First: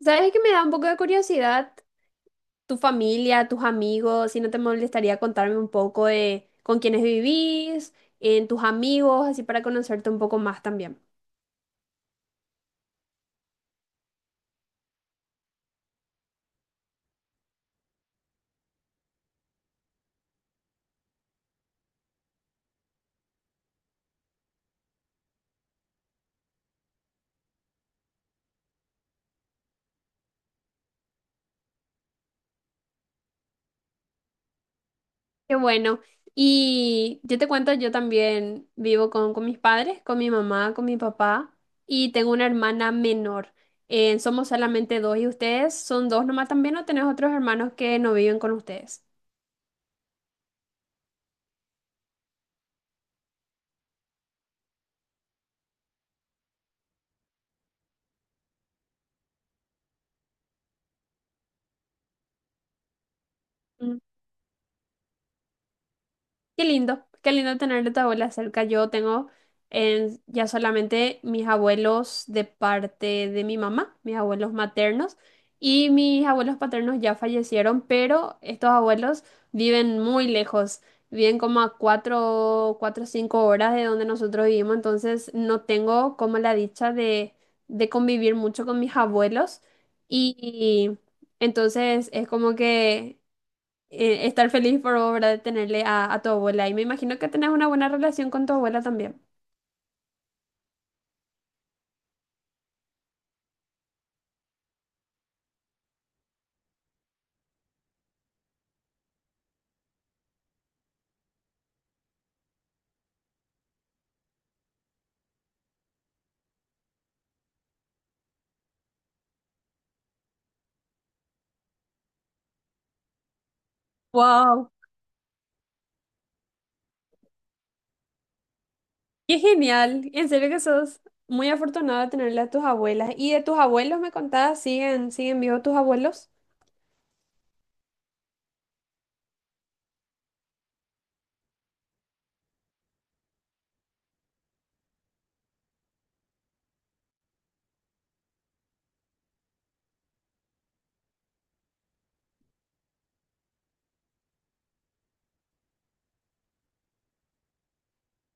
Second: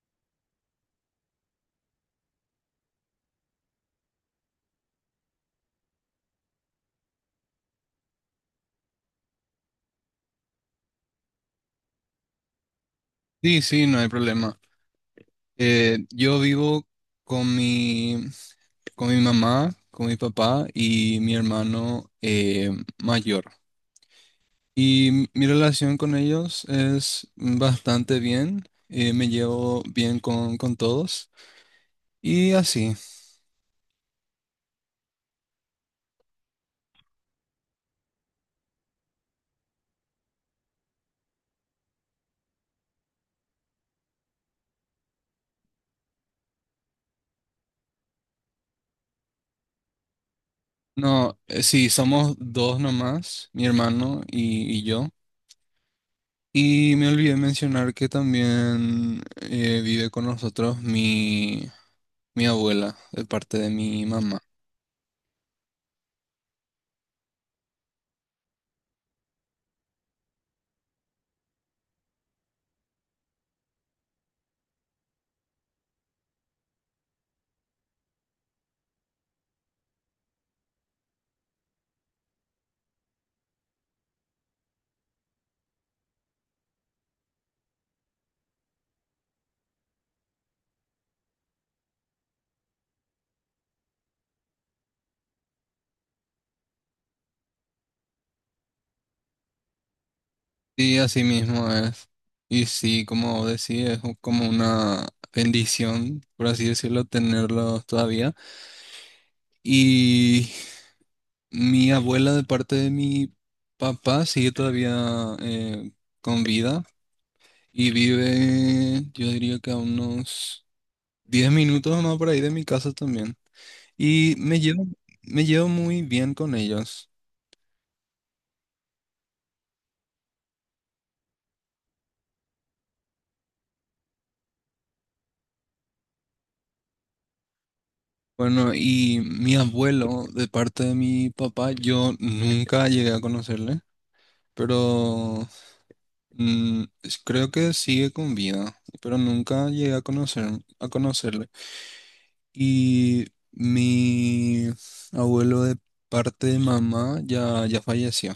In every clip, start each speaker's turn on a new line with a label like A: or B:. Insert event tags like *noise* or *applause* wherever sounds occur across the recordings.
A: ¿Sabes que me da un poco de curiosidad tu familia, tus amigos, si no te molestaría contarme un poco de con quiénes vivís, en tus amigos, así para conocerte un poco más también?
B: Sí, sí, no hay problema. Yo vivo con mi, con mi mamá, con mi papá y mi hermano mayor. Y mi relación con ellos es bastante bien. Me llevo bien con todos. Y así.
A: Qué bueno. Y yo te cuento, yo también vivo con mis padres, con mi mamá, con mi papá y tengo una hermana menor. Somos solamente dos y ustedes son dos nomás también o tenés otros hermanos que no viven con ustedes.
B: No, sí, somos dos nomás, mi hermano y yo. Y me olvidé mencionar que también vive con nosotros mi abuela, de parte de mi mamá.
A: Qué lindo tener a tu abuela cerca. Yo tengo ya solamente mis abuelos de parte de mi mamá, mis abuelos maternos, y mis abuelos paternos ya fallecieron, pero estos abuelos viven muy lejos, viven como a cuatro, 4 o 5 horas de donde nosotros vivimos, entonces no tengo como la dicha de convivir mucho con mis abuelos, y entonces es como que estar feliz por obra de tenerle a tu abuela. Y me imagino que tenés una buena relación con tu abuela también.
B: Sí, así mismo es. Y sí, como decía, como una bendición, por así decirlo, tenerlos todavía. Y mi abuela de parte de mi papá sigue todavía con vida y vive, yo diría que a unos 10 minutos más por ahí de mi casa también. Y me
A: ¡Wow!
B: llevo, me llevo muy bien con ellos.
A: ¡Qué genial! En serio que sos muy afortunada de tenerle a tus abuelas. ¿Y de tus abuelos me contabas? ¿Siguen vivos tus abuelos?
B: Bueno, y mi abuelo de parte de mi papá, yo nunca llegué a conocerle. Pero creo que sigue con vida, pero nunca llegué a conocerle. Y mi abuelo de parte de mamá ya falleció.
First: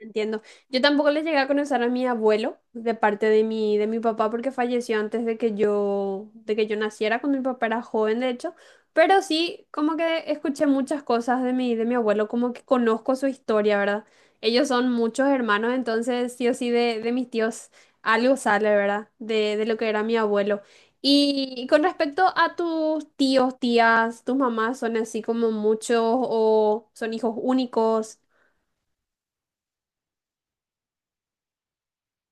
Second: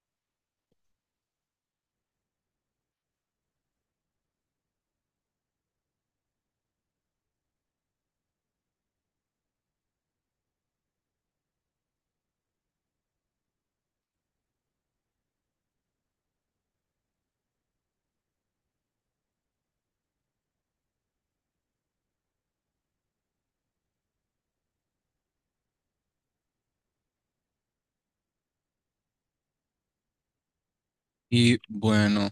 A: Entiendo. Yo tampoco le llegué a conocer a mi abuelo de parte de mi papá porque falleció antes de que yo naciera, cuando mi papá era joven, de hecho. Pero sí, como que escuché muchas cosas de mi abuelo, como que conozco su historia, ¿verdad? Ellos son muchos hermanos, entonces sí o sí de mis tíos algo sale, ¿verdad? De lo que era mi abuelo. Y con respecto a tus tíos, tías, tus mamás, ¿son así como muchos o son hijos únicos?
B: Y bueno,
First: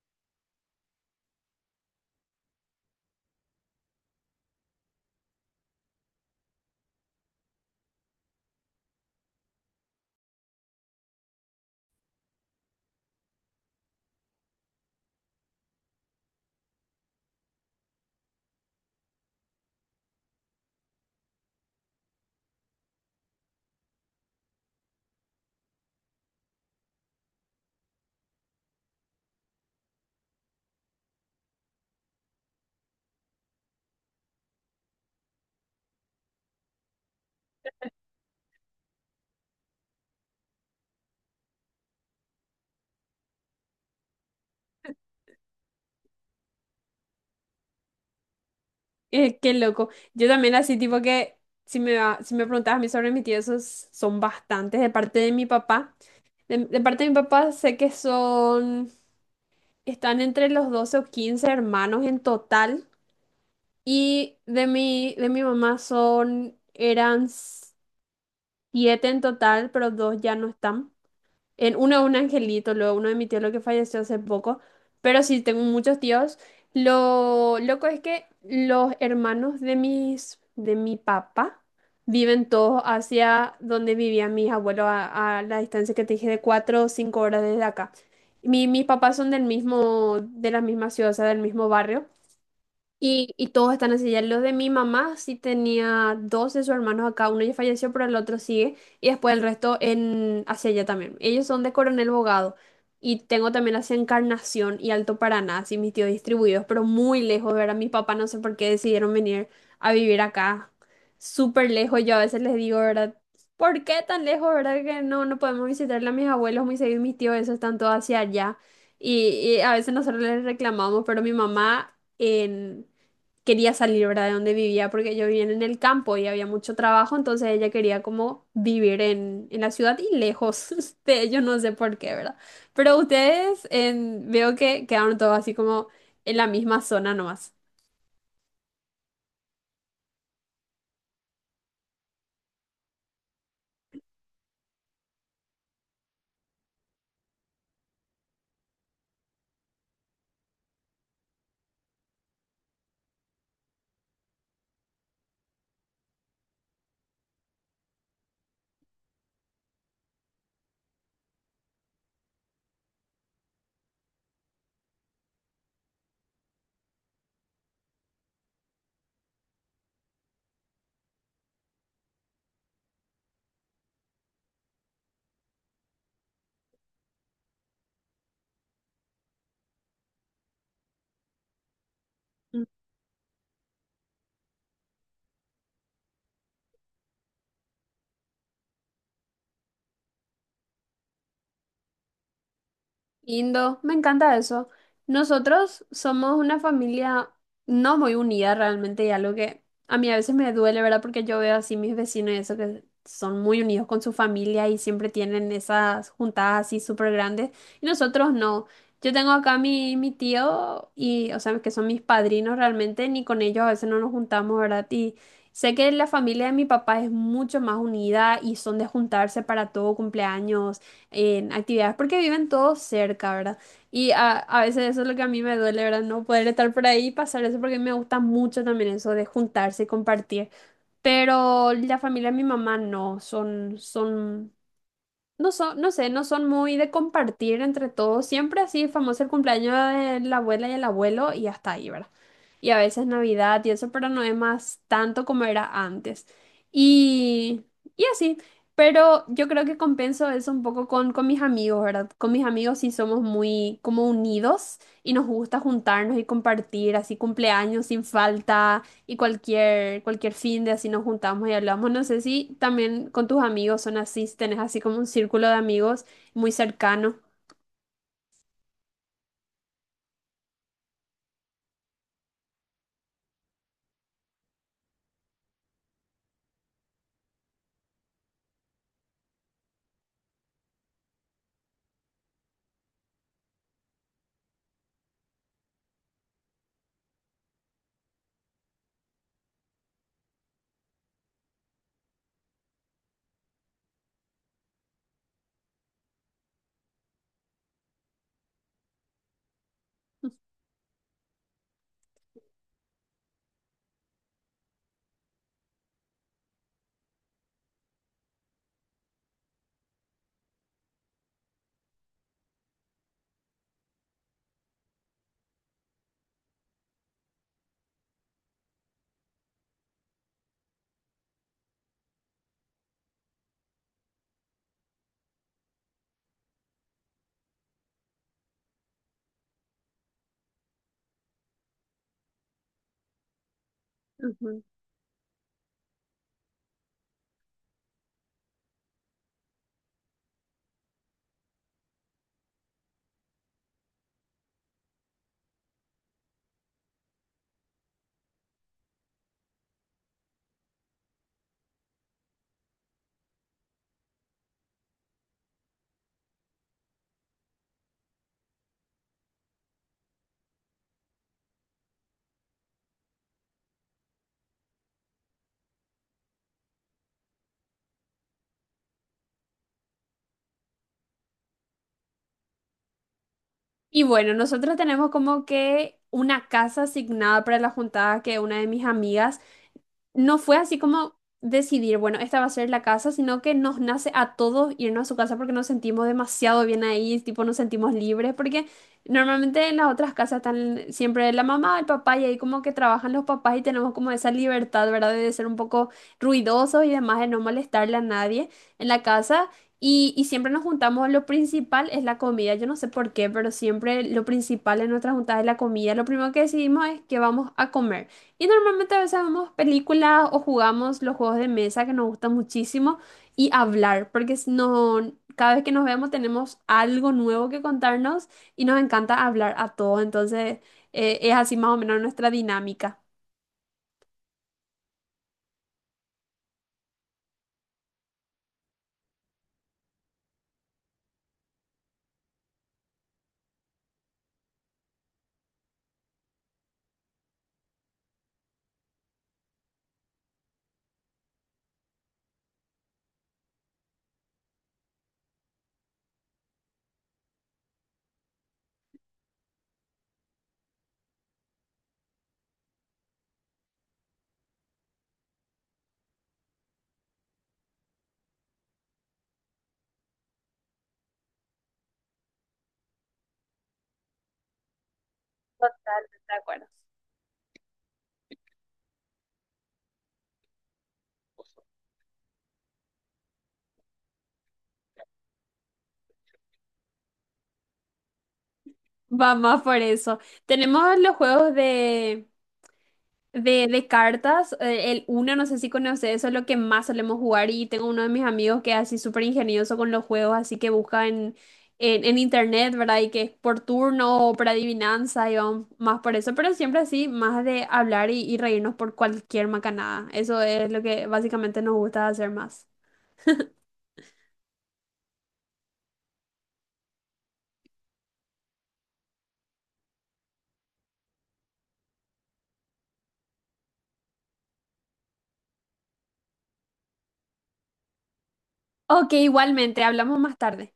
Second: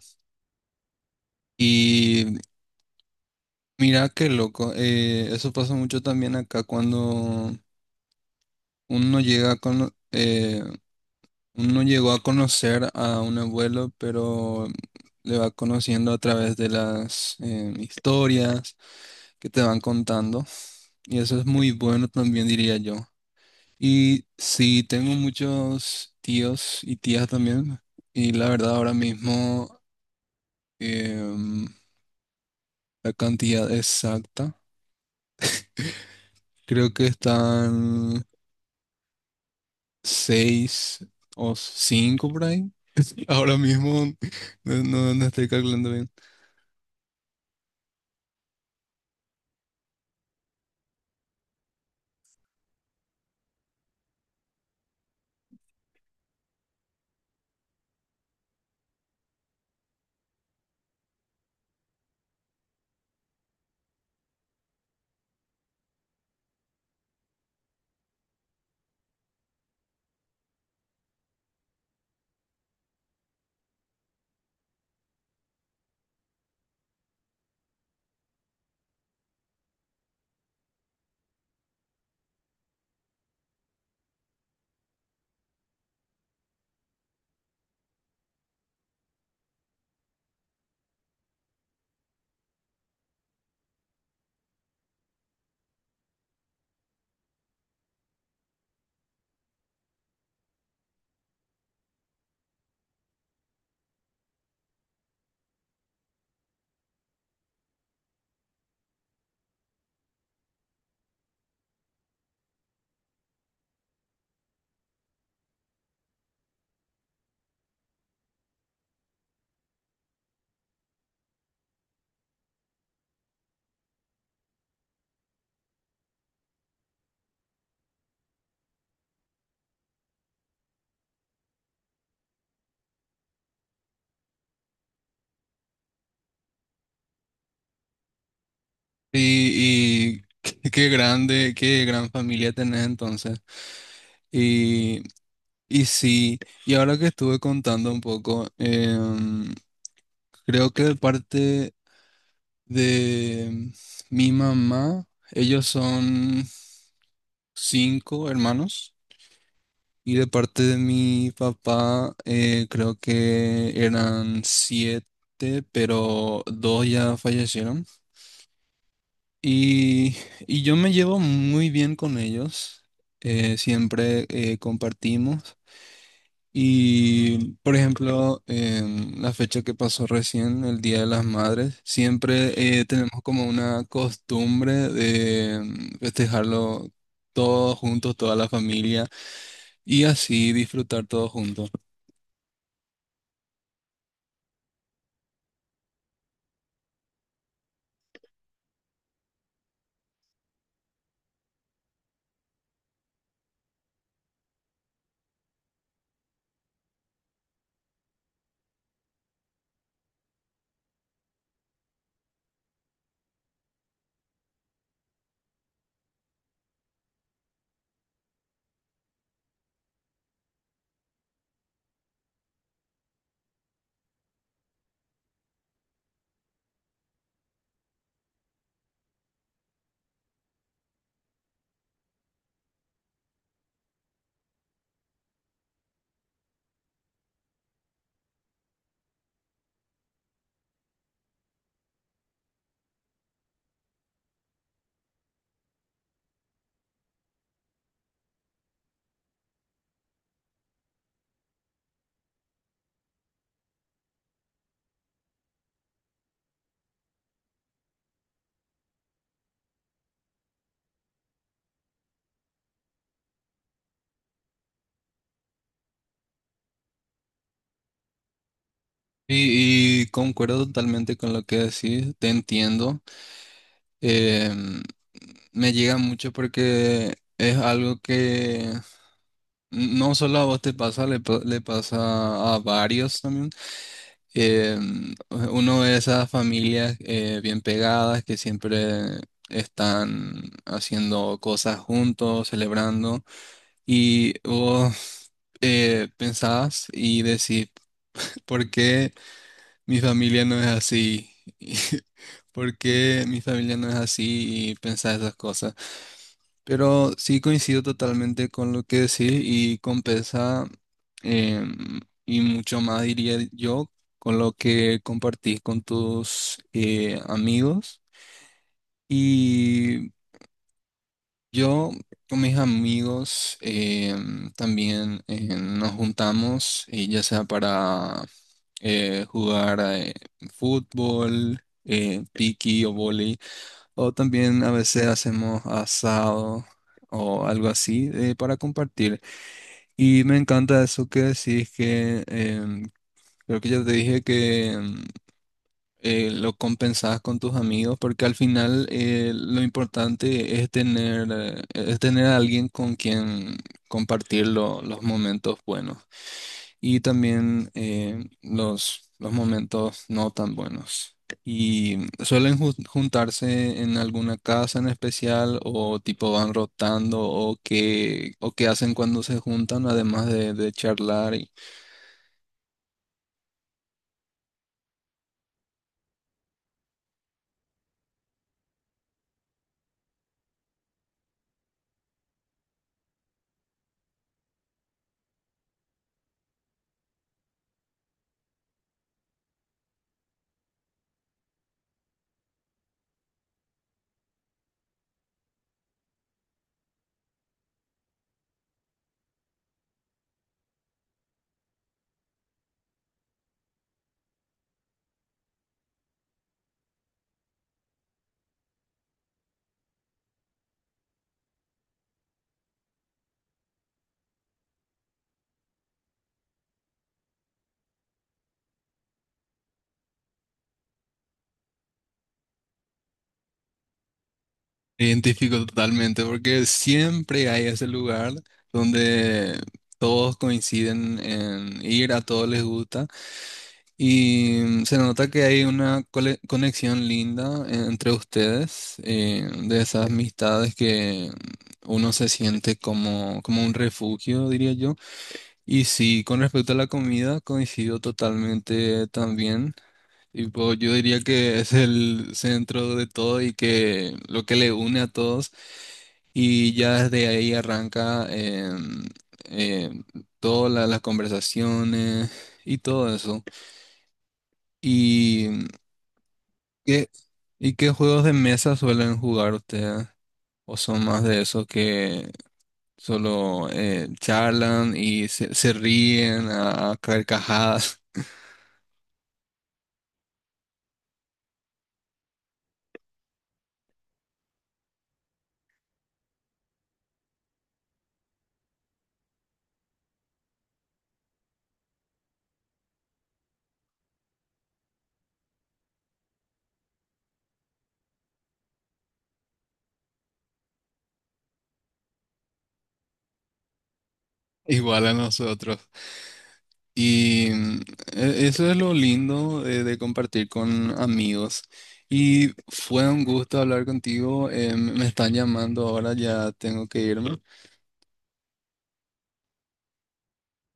B: y mira qué loco, eso pasa mucho también acá cuando uno llega a cono- eh, uno llegó a conocer a un abuelo, pero le va conociendo a través de las historias que te van contando. Y eso es muy bueno también, diría yo. Y sí, tengo muchos tíos y tías también. Y la verdad, ahora mismo, em, la cantidad exacta, creo que están seis o cinco por ahí. *laughs* Ahora mismo no estoy calculando bien.
A: Qué loco. Yo también así, tipo que si me preguntabas a mí sobre mis tíos, esos son bastantes. De parte de mi papá, de parte de mi papá sé que son, están entre los 12 o 15 hermanos en total. Y de mi mamá son, eran siete en total, pero dos ya no están. En uno un angelito, luego uno de mi tío lo que falleció hace poco, pero sí tengo muchos tíos. Lo loco es que los hermanos de mi papá viven todos hacia donde vivían mis abuelos a la distancia que te dije de 4 o 5 horas desde acá. Mis papás son del mismo, de la misma ciudad, o sea, del mismo barrio, y todos están así, ya los de mi mamá sí tenía dos de sus hermanos acá, uno ya falleció, pero el otro sigue, y después el resto en hacia allá también. Ellos son de Coronel Bogado, y tengo también hacia Encarnación y Alto Paraná, así mis tíos distribuidos, pero muy lejos, ¿verdad? Mis papás no sé por qué decidieron venir a vivir acá, súper lejos, yo a veces les digo, ¿verdad? ¿Por qué tan lejos, verdad? Que no podemos visitarle a mis abuelos muy seguido, mis tíos, esos están todos hacia allá, y a veces nosotros les reclamamos, pero mi mamá... En, Quería salir, ¿verdad? De donde vivía, porque yo vivía en el campo y había mucho trabajo, entonces ella quería como vivir en la ciudad y lejos *laughs* de ellos, no sé por qué, ¿verdad? Pero ustedes veo que quedaron todos así como en la misma zona nomás.
B: Y *laughs* qué grande, qué gran familia tenés entonces. y Y sí, y ahora que estuve contando un poco, creo que de parte de mi mamá, ellos son cinco hermanos, y de parte de mi papá, creo que eran siete, pero dos ya fallecieron. Y, y yo me llevo muy bien con ellos, siempre compartimos. Y, por ejemplo, en la fecha que pasó recién, el Día de las Madres, siempre tenemos como una costumbre de festejarlo todos juntos, toda la familia, y así disfrutar todos juntos.
A: Lindo, me encanta eso. Nosotros somos una familia no muy unida realmente y algo que a mí a veces me duele, ¿verdad? Porque yo veo así mis vecinos y eso que son muy unidos con su familia y siempre tienen esas juntadas así súper grandes y nosotros no. Yo tengo acá a mi tío y, o sea, que son mis padrinos realmente, ni con ellos a veces no nos juntamos, ¿verdad? Y sé que la familia de mi papá es mucho más unida y son de juntarse para todo cumpleaños en actividades porque viven todos cerca, ¿verdad? Y a veces eso es lo que a mí me duele, ¿verdad? No poder estar por ahí y pasar eso porque me gusta mucho también eso de juntarse y compartir. Pero la familia de mi mamá no, son no son, no sé, no son muy de compartir entre todos. Siempre así, famoso el cumpleaños de la abuela y el abuelo y hasta ahí, ¿verdad? Y a veces Navidad y eso, pero no es más tanto como era antes. Y, y así. Pero yo creo que compenso eso un poco con mis amigos, ¿verdad? Con mis amigos sí somos muy como unidos y nos gusta juntarnos y compartir así cumpleaños sin falta. Y cualquier fin de así nos juntamos y hablamos. No sé si también con tus amigos son así, si tenés así como un círculo de amigos muy cercano.
B: Y concuerdo totalmente con lo que decís, te entiendo. em, me llega mucho porque es algo que no solo a vos te pasa, le pasa a varios también. Eh, uno de esas familias bien pegadas que siempre están haciendo cosas juntos, celebrando, y vos pensás y decís, ¿por qué mi familia no es así? *laughs* ¿Por qué mi familia no es así? Y pensás esas cosas. Pero sí coincido totalmente con lo que decís y compensa eh, y mucho más diría yo con lo que compartís con tus amigos. Y yo con mis amigos también nos juntamos ya sea para jugar fútbol, piqui o vóley. O también
A: Ujú.
B: a veces hacemos asado o algo así para compartir. Y me encanta eso que decís que creo que ya te dije que lo compensás con tus amigos porque al final lo importante es tener a alguien con quien compartir los momentos buenos y también los momentos no tan buenos. Y suelen juntarse en alguna casa en especial o tipo van rotando o qué hacen cuando se juntan, además de charlar.
A: Y bueno, nosotros tenemos como que una casa asignada para la juntada que una de mis amigas no fue así como decidir, bueno, esta va a ser la casa, sino que nos nace a todos irnos a su casa porque nos sentimos demasiado bien ahí, tipo nos sentimos libres, porque normalmente en las otras casas están siempre la mamá, el papá y ahí como que trabajan los papás y tenemos como esa libertad, ¿verdad? De ser un poco ruidosos y demás, de no molestarle a nadie en la casa. Y siempre nos juntamos, lo principal es la comida, yo no sé por qué, pero siempre lo principal en nuestras juntas es la comida. Lo primero que decidimos es que vamos a comer. Y normalmente a veces vemos películas o jugamos los juegos de mesa que nos gustan muchísimo y hablar, porque no, cada vez que nos vemos tenemos algo nuevo que contarnos y nos encanta hablar a todos. Entonces, es así más o menos nuestra dinámica.
B: Me identifico totalmente porque siempre hay ese lugar donde todos coinciden en ir, a todos les gusta. Y se nota que hay una conexión linda entre ustedes, de esas amistades que uno se siente como un refugio, diría yo. Y sí, con respecto a la comida, coincido totalmente también. Tipo, yo diría que es el centro de todo y que lo que le une a todos. Y ya desde ahí arranca em, todas las conversaciones y todo eso. Y
A: No, de acuerdo.
B: ¿Qué- ¿Y qué juegos de mesa suelen jugar ustedes? ¿O son más de esos que solo charlan y se ríen a carcajadas,
A: Va más por eso. Tenemos los juegos de cartas, el uno, no sé si conoces, eso es lo que más solemos jugar y tengo uno de mis amigos que es así súper ingenioso con los juegos, así que busca en internet, ¿verdad? Y que es por turno o por adivinanza y vamos más por eso, pero siempre así, más de hablar y reírnos por cualquier macanada. Eso es lo que básicamente nos gusta hacer más.
B: *laughs* igual a nosotros? Y eso es lo lindo de compartir con amigos. Y fue un gusto hablar contigo. Me están llamando ahora, ya tengo que irme.
A: Ok, igualmente, hablamos más tarde.